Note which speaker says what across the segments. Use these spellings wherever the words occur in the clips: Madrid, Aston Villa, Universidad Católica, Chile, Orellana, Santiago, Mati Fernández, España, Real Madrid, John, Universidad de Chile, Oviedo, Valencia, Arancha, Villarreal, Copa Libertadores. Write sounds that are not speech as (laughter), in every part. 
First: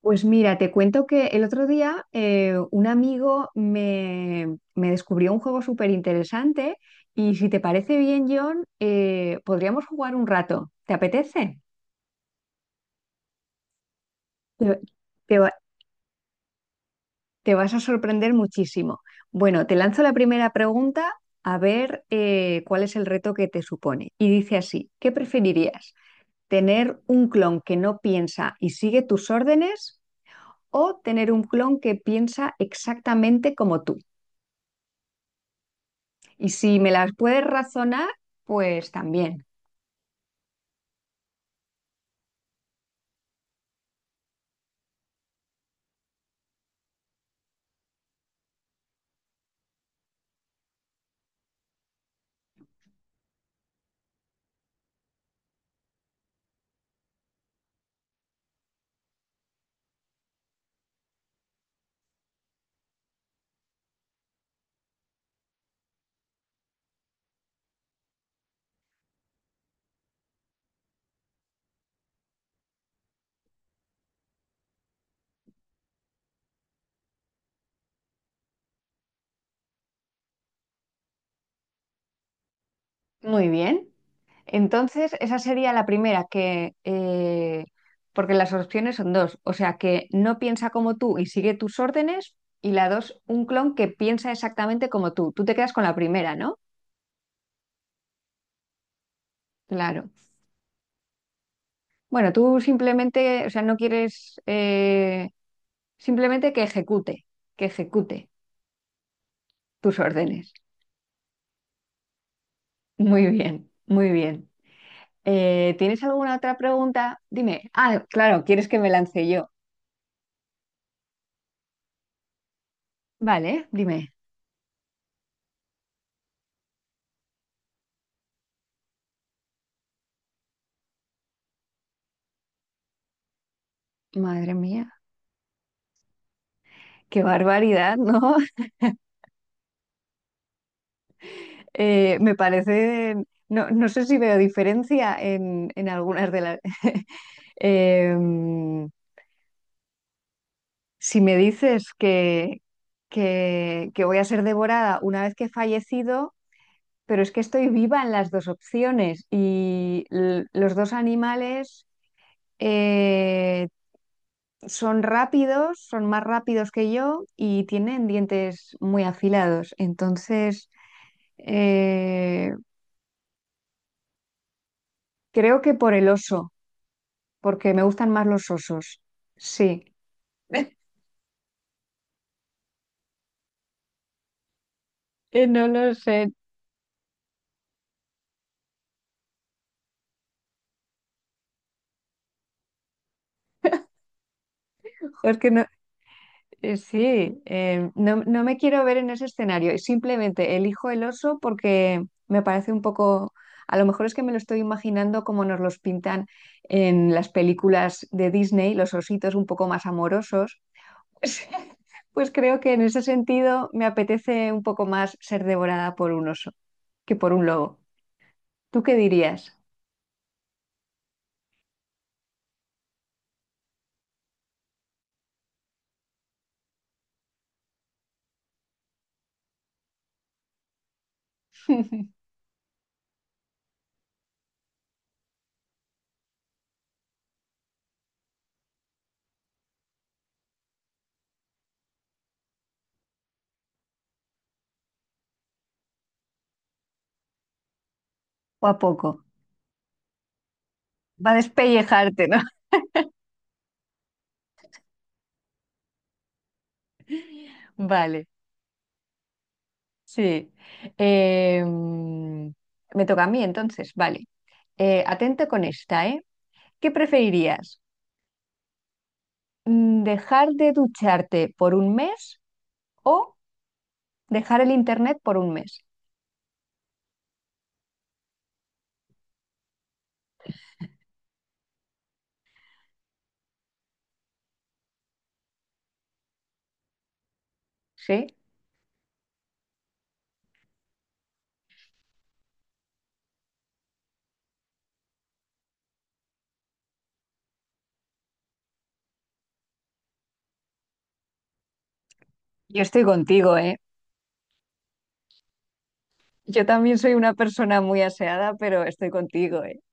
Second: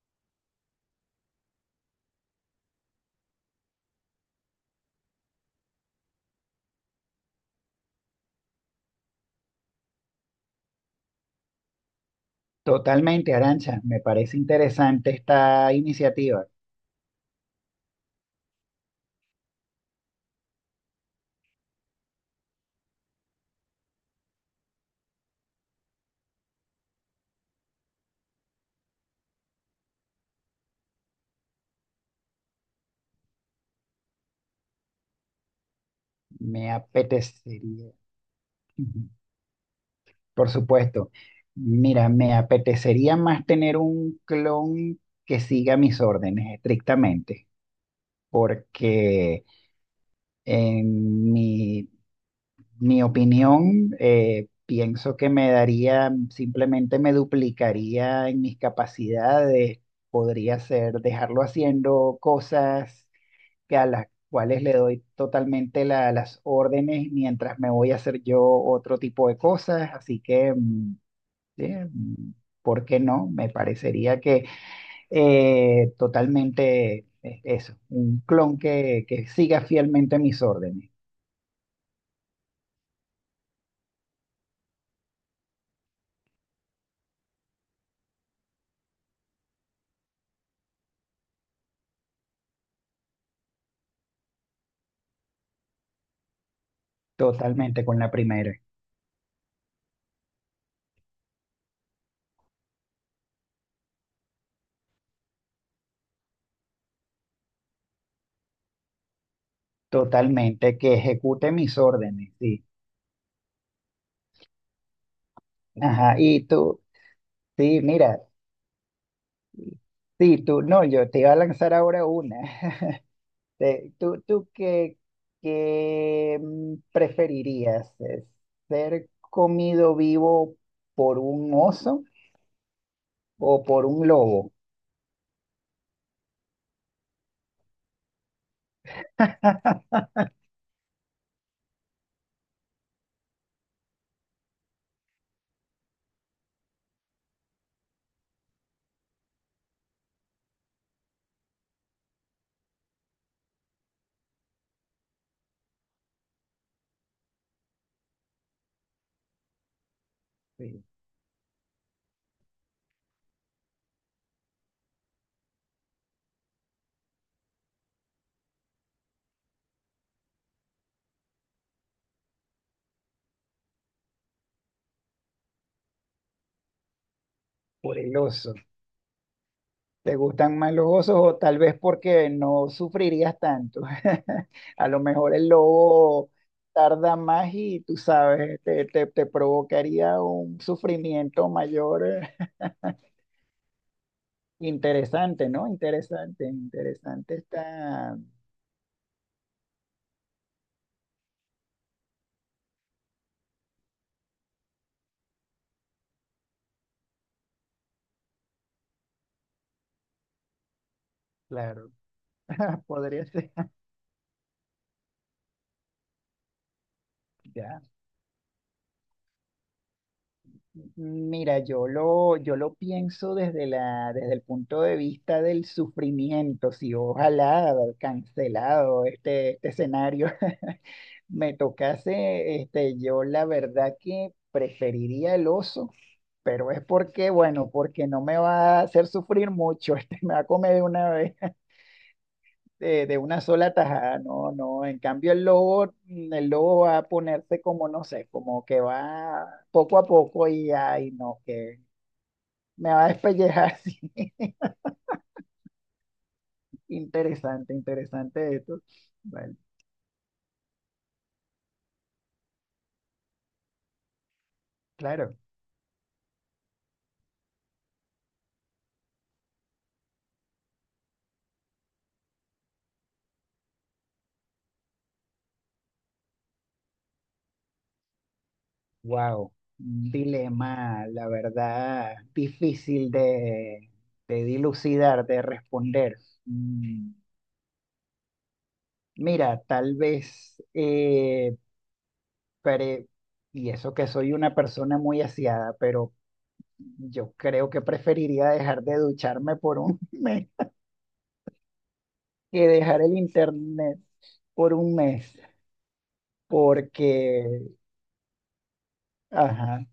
Speaker 1: Pues mira, te cuento que el otro día un amigo me descubrió un juego súper interesante y si te parece bien, John, podríamos jugar un rato. ¿Te apetece?
Speaker 2: Totalmente, Arancha, me parece
Speaker 1: Te,
Speaker 2: interesante
Speaker 1: te va-
Speaker 2: esta iniciativa.
Speaker 1: Te vas a sorprender muchísimo. Bueno, te lanzo la primera pregunta a ver cuál es el reto que te supone. Y dice así, ¿qué preferirías? ¿Tener un clon que no piensa y sigue tus órdenes o tener un clon que piensa exactamente como tú? Y
Speaker 2: Me
Speaker 1: si me las puedes
Speaker 2: apetecería.
Speaker 1: razonar, pues
Speaker 2: Ujú.
Speaker 1: también.
Speaker 2: Por supuesto, mira, me apetecería más tener un clon que siga mis órdenes estrictamente, porque en mi opinión, pienso que me daría, simplemente me duplicaría en mis capacidades, podría ser dejarlo haciendo cosas que a las cuales le doy totalmente las órdenes mientras me voy a hacer yo otro tipo de cosas. Así que, sí, ¿por qué no? Me parecería que totalmente, eso, un clon que siga fielmente mis órdenes,
Speaker 1: Muy bien. Entonces, esa sería la primera, porque las opciones son dos, o sea, que no piensa como tú y sigue tus órdenes, y la dos, un clon que piensa exactamente como tú. Tú te quedas con la primera, ¿no?
Speaker 2: totalmente con la primera,
Speaker 1: Claro. Bueno, tú simplemente, o sea, no quieres, simplemente que ejecute tus órdenes.
Speaker 2: totalmente que ejecute mis órdenes, sí.
Speaker 1: Muy bien, muy bien. ¿tienes
Speaker 2: Ajá,
Speaker 1: alguna
Speaker 2: y
Speaker 1: otra
Speaker 2: tú,
Speaker 1: pregunta? Dime.
Speaker 2: sí,
Speaker 1: Ah,
Speaker 2: mira,
Speaker 1: claro, ¿quieres que me lance yo?
Speaker 2: sí, tú, no, yo te iba a lanzar ahora una.
Speaker 1: Vale, dime.
Speaker 2: ¿Tú qué preferirías? ¿Ser comido vivo por un oso o por un lobo?
Speaker 1: Madre mía, qué barbaridad, ¿no? (laughs)
Speaker 2: (laughs)
Speaker 1: Me parece, no, no sé si veo diferencia en algunas de las... (laughs) Em, si me dices que voy a ser devorada una vez que he fallecido, pero es que estoy viva en las dos opciones y los
Speaker 2: Sí,
Speaker 1: dos animales... eh, son rápidos, son más rápidos que yo y tienen dientes muy afilados. Entonces, eh, creo que por el oso, porque me
Speaker 2: por
Speaker 1: gustan
Speaker 2: el
Speaker 1: más los
Speaker 2: oso.
Speaker 1: osos. Sí.
Speaker 2: ¿Te gustan más
Speaker 1: (laughs)
Speaker 2: los osos o tal vez porque no sufrirías tanto? (laughs) A lo mejor el
Speaker 1: No lo
Speaker 2: lobo
Speaker 1: sé.
Speaker 2: tarda más y tú sabes, te provocaría un sufrimiento mayor. (laughs)
Speaker 1: Jo, es
Speaker 2: Interesante,
Speaker 1: que
Speaker 2: ¿no? Interesante, interesante
Speaker 1: sí, no,
Speaker 2: está.
Speaker 1: no me quiero ver en ese escenario. Simplemente elijo el oso porque me parece un poco, a lo mejor es que me lo estoy imaginando como nos los pintan en las películas de Disney, los ositos un poco más amorosos. (laughs)
Speaker 2: Claro.
Speaker 1: Pues creo que en ese
Speaker 2: Podría ser.
Speaker 1: sentido
Speaker 2: (laughs)
Speaker 1: me apetece un poco más ser devorada por un oso que por un lobo.
Speaker 2: Ya.
Speaker 1: ¿Tú qué dirías?
Speaker 2: Mira, yo lo pienso desde desde el punto de vista del sufrimiento. Si ojalá haber cancelado este escenario (laughs) me
Speaker 1: (laughs)
Speaker 2: tocase, yo la verdad que preferiría el oso, pero es porque, bueno, porque no me va a hacer sufrir mucho, (laughs) me va a comer de una vez. De una sola tajada, no, no. En cambio, el lobo va a ponerse como, no sé, como
Speaker 1: ¿O a
Speaker 2: que
Speaker 1: poco?
Speaker 2: va poco a poco y ay,
Speaker 1: Va a
Speaker 2: no, que
Speaker 1: despellejarte, ¿no? (laughs)
Speaker 2: me va a despellejar (laughs) así. Interesante,
Speaker 1: Vale,
Speaker 2: interesante esto. Bueno,
Speaker 1: sí. Eh, mm, Me toca a mí entonces, vale.
Speaker 2: claro,
Speaker 1: Atento con esta, ¿eh? ¿Qué preferirías? ¿Dejar de ducharte por un mes o dejar el internet por un mes?
Speaker 2: wow, un dilema, la verdad, difícil de dilucidar, de responder. Mm,
Speaker 1: Sí,
Speaker 2: Mira, tal vez, pre- y eso que soy una persona muy aseada, pero yo creo que preferiría dejar de ducharme por un (laughs) mes que
Speaker 1: yo
Speaker 2: dejar
Speaker 1: estoy
Speaker 2: el
Speaker 1: contigo, ¿eh?
Speaker 2: internet por un mes,
Speaker 1: Yo también soy una
Speaker 2: porque,
Speaker 1: persona muy aseada, pero estoy contigo, ¿eh?
Speaker 2: ajá,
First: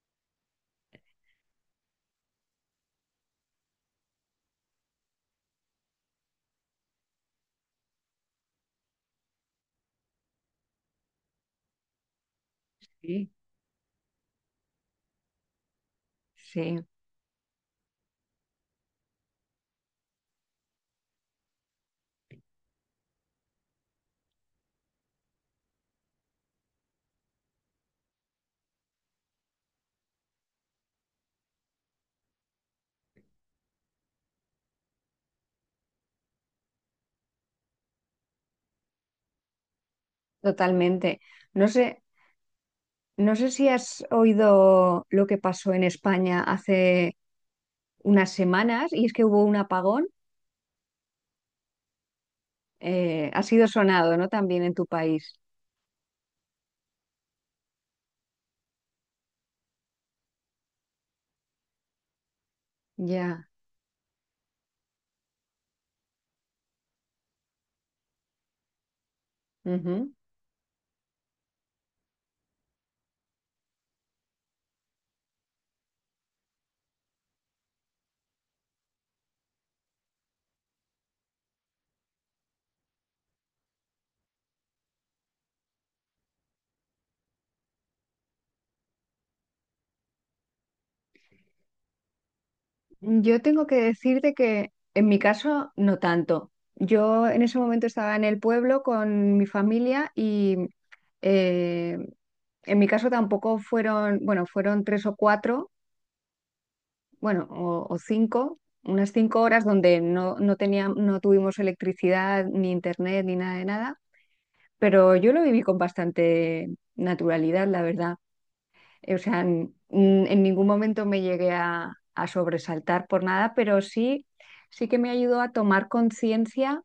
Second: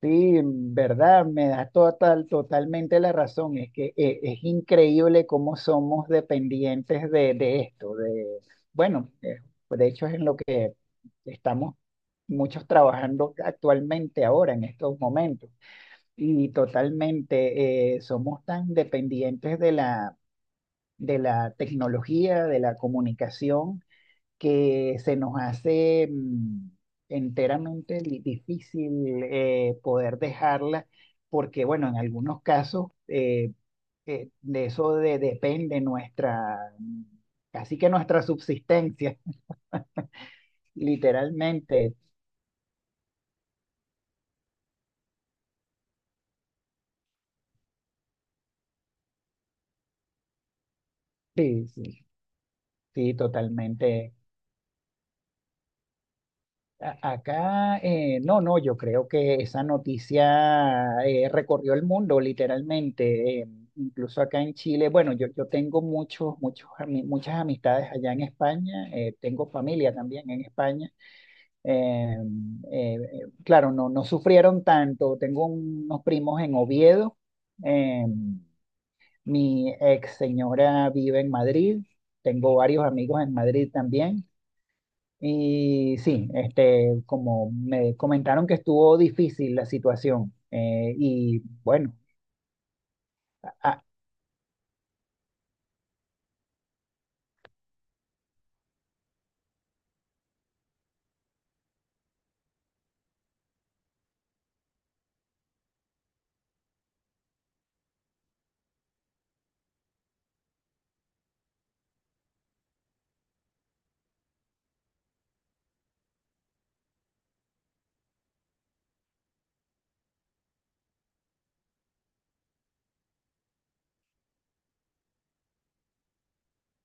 Speaker 2: sí, en verdad, me da totalmente la razón. Es que es increíble cómo somos dependientes de esto, bueno, de hecho es en lo que estamos muchos
Speaker 1: Sí,
Speaker 2: trabajando actualmente ahora, en estos momentos, y
Speaker 1: sí,
Speaker 2: totalmente, somos tan dependientes de la tecnología, de la comunicación, que se nos hace enteramente difícil, poder dejarla, porque bueno, en algunos casos, de eso depende nuestra, casi que nuestra subsistencia, (laughs)
Speaker 1: totalmente. No
Speaker 2: literalmente.
Speaker 1: sé, no sé si has oído lo que pasó en España hace unas semanas y es que hubo un apagón.
Speaker 2: Sí, sí, sí,
Speaker 1: Ha sido
Speaker 2: totalmente.
Speaker 1: sonado, ¿no? También en tu país.
Speaker 2: Acá, no, no, yo creo que esa noticia recorrió el mundo literalmente,
Speaker 1: Ya.
Speaker 2: incluso acá en Chile. Bueno, yo tengo muchos, muchos, muchas amistades allá en España, tengo familia
Speaker 1: Ujú.
Speaker 2: también en España. Claro, no, no sufrieron tanto. Tengo unos primos en Oviedo, eh, mi ex señora vive en Madrid, tengo varios amigos en Madrid también. Y sí, como me comentaron que estuvo difícil la situación, y bueno,
Speaker 1: Yo tengo que
Speaker 2: ah,
Speaker 1: decirte que en mi caso no tanto. Yo en ese momento estaba en el pueblo con mi familia y eh, en mi caso tampoco fueron, bueno, fueron tres o cuatro bueno, o cinco, unas cinco horas donde no, no tuvimos electricidad, ni internet, ni nada de nada, pero yo lo viví con bastante naturalidad, la verdad. O sea, en ningún momento me llegué a sobresaltar por nada, pero sí, sí que me ayudó a tomar conciencia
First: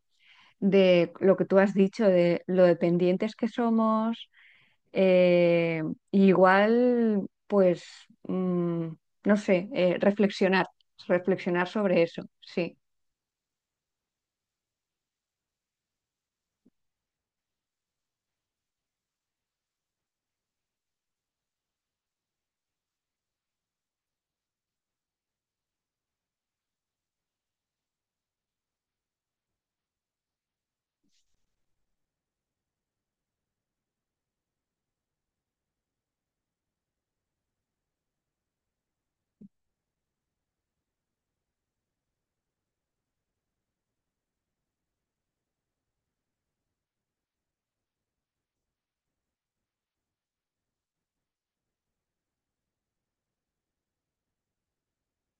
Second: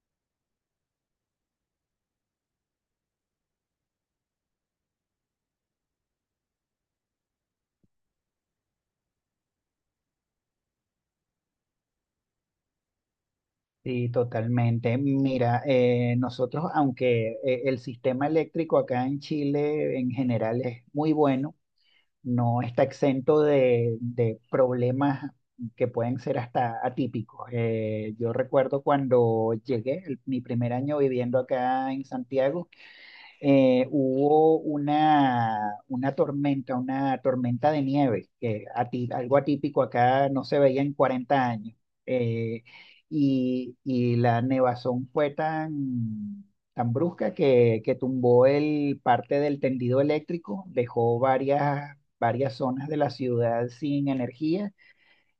Speaker 1: de lo que tú has dicho, de lo dependientes que somos. eh, igual, mm, no sé, reflexionar sobre eso. Sí,
Speaker 2: sí, totalmente. Mira, nosotros, aunque el sistema eléctrico acá en Chile en general es muy bueno, no está exento de problemas que pueden ser hasta atípicos. Yo recuerdo cuando llegué, mi primer año viviendo acá en Santiago, hubo una, tormenta, una tormenta de nieve, que algo atípico acá no se veía en 40 años. Eh, y la nevazón fue tan, tan brusca que tumbó el parte del tendido eléctrico, dejó varias zonas de la ciudad sin energía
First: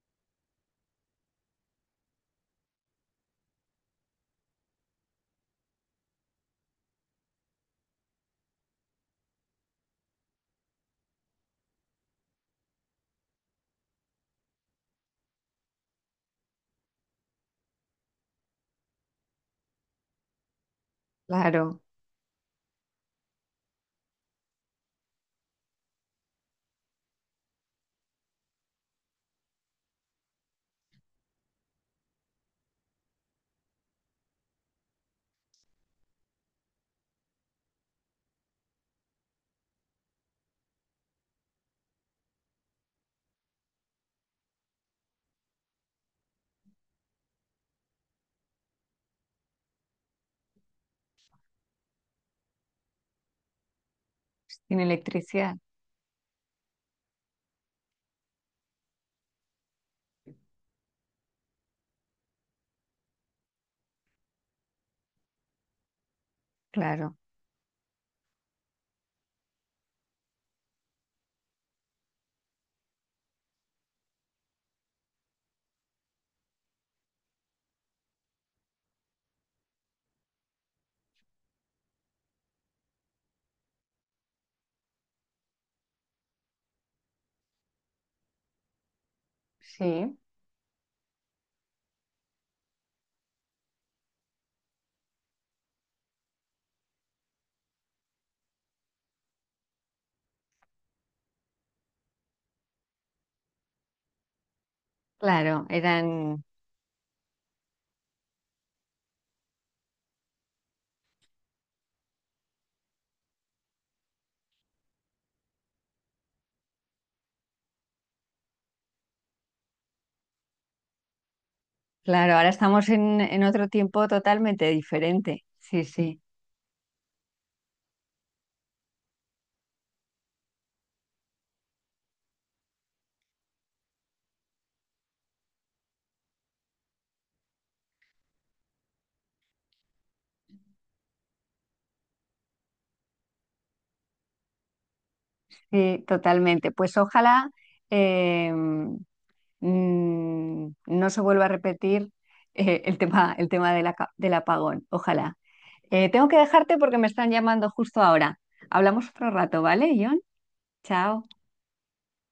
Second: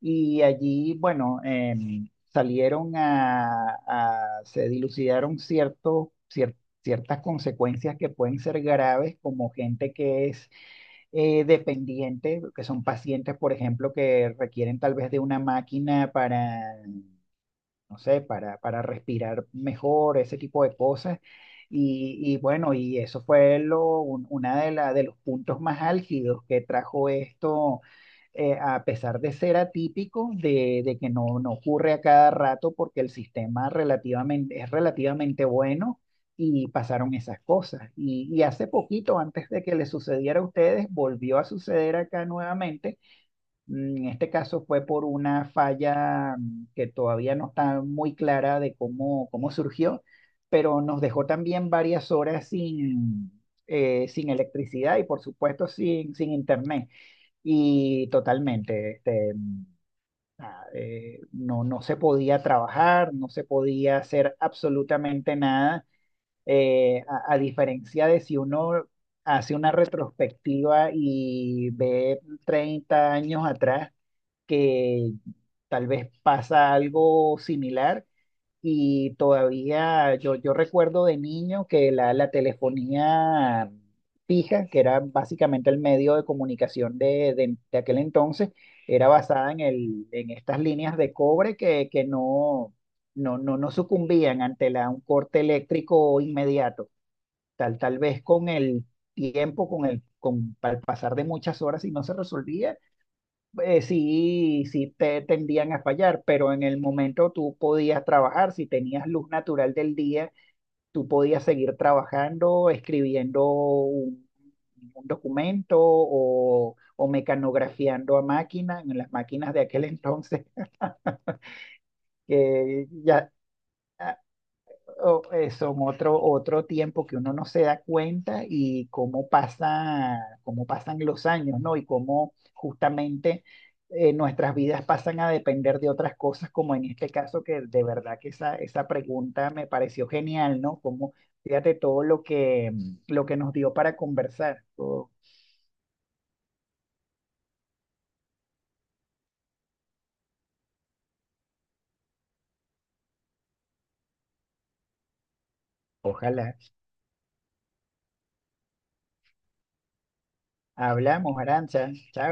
Speaker 2: y allí, bueno, salieron se dilucidaron ciertas consecuencias que pueden ser graves, como gente que es, dependiente, que son pacientes, por ejemplo, que requieren tal vez de una máquina para no sé, para respirar mejor, ese tipo de cosas.
Speaker 1: claro,
Speaker 2: Y bueno, y eso fue lo, un- una de, la, de los puntos más álgidos que trajo esto, a pesar de ser atípico, de que no ocurre a cada rato porque el sistema es relativamente bueno y pasaron esas cosas. y, hace poquito, antes de que le sucediera a ustedes, volvió a suceder acá nuevamente. En este caso fue por una falla, que todavía no está muy clara de cómo surgió, pero nos dejó también varias horas sin
Speaker 1: sin
Speaker 2: electricidad y por
Speaker 1: electricidad,
Speaker 2: supuesto sin internet. Y totalmente, no se podía trabajar, no se podía hacer absolutamente nada,
Speaker 1: claro,
Speaker 2: a diferencia de si uno hace una retrospectiva y ve 30 años atrás que tal vez pasa algo similar y todavía yo recuerdo de niño que la telefonía fija, que era básicamente el medio de comunicación de aquel entonces, era basada en, el,
Speaker 1: sí,
Speaker 2: en estas líneas de cobre que no sucumbían ante un corte eléctrico inmediato, tal vez con el tiempo, al pasar de muchas horas y no se resolvía, sí, sí te
Speaker 1: claro,
Speaker 2: tendían a fallar,
Speaker 1: eran,
Speaker 2: pero en el momento tú podías trabajar, si tenías luz natural del día, tú podías seguir trabajando, escribiendo un documento o mecanografiando a máquina, en las máquinas de aquel entonces, (laughs)
Speaker 1: claro, ahora
Speaker 2: que
Speaker 1: estamos
Speaker 2: ya
Speaker 1: en otro tiempo totalmente diferente.
Speaker 2: son
Speaker 1: Sí, sí,
Speaker 2: otro tiempo que uno no se da cuenta y cómo pasa, cómo pasan los años, ¿no? Y cómo justamente, nuestras vidas pasan a depender de otras cosas, como en este caso, que de verdad que esa pregunta me pareció genial, ¿no? Como, fíjate todo lo que, nos dio para conversar. O-
Speaker 1: sí, totalmente. Pues ojalá. em, no se vuelva a repetir el tema del apagón. Ojalá. Tengo que
Speaker 2: ojalá.
Speaker 1: dejarte porque me están llamando justo ahora. Hablamos otro rato, ¿vale, John?
Speaker 2: Hablamos,
Speaker 1: Chao.
Speaker 2: Arancha. Chao.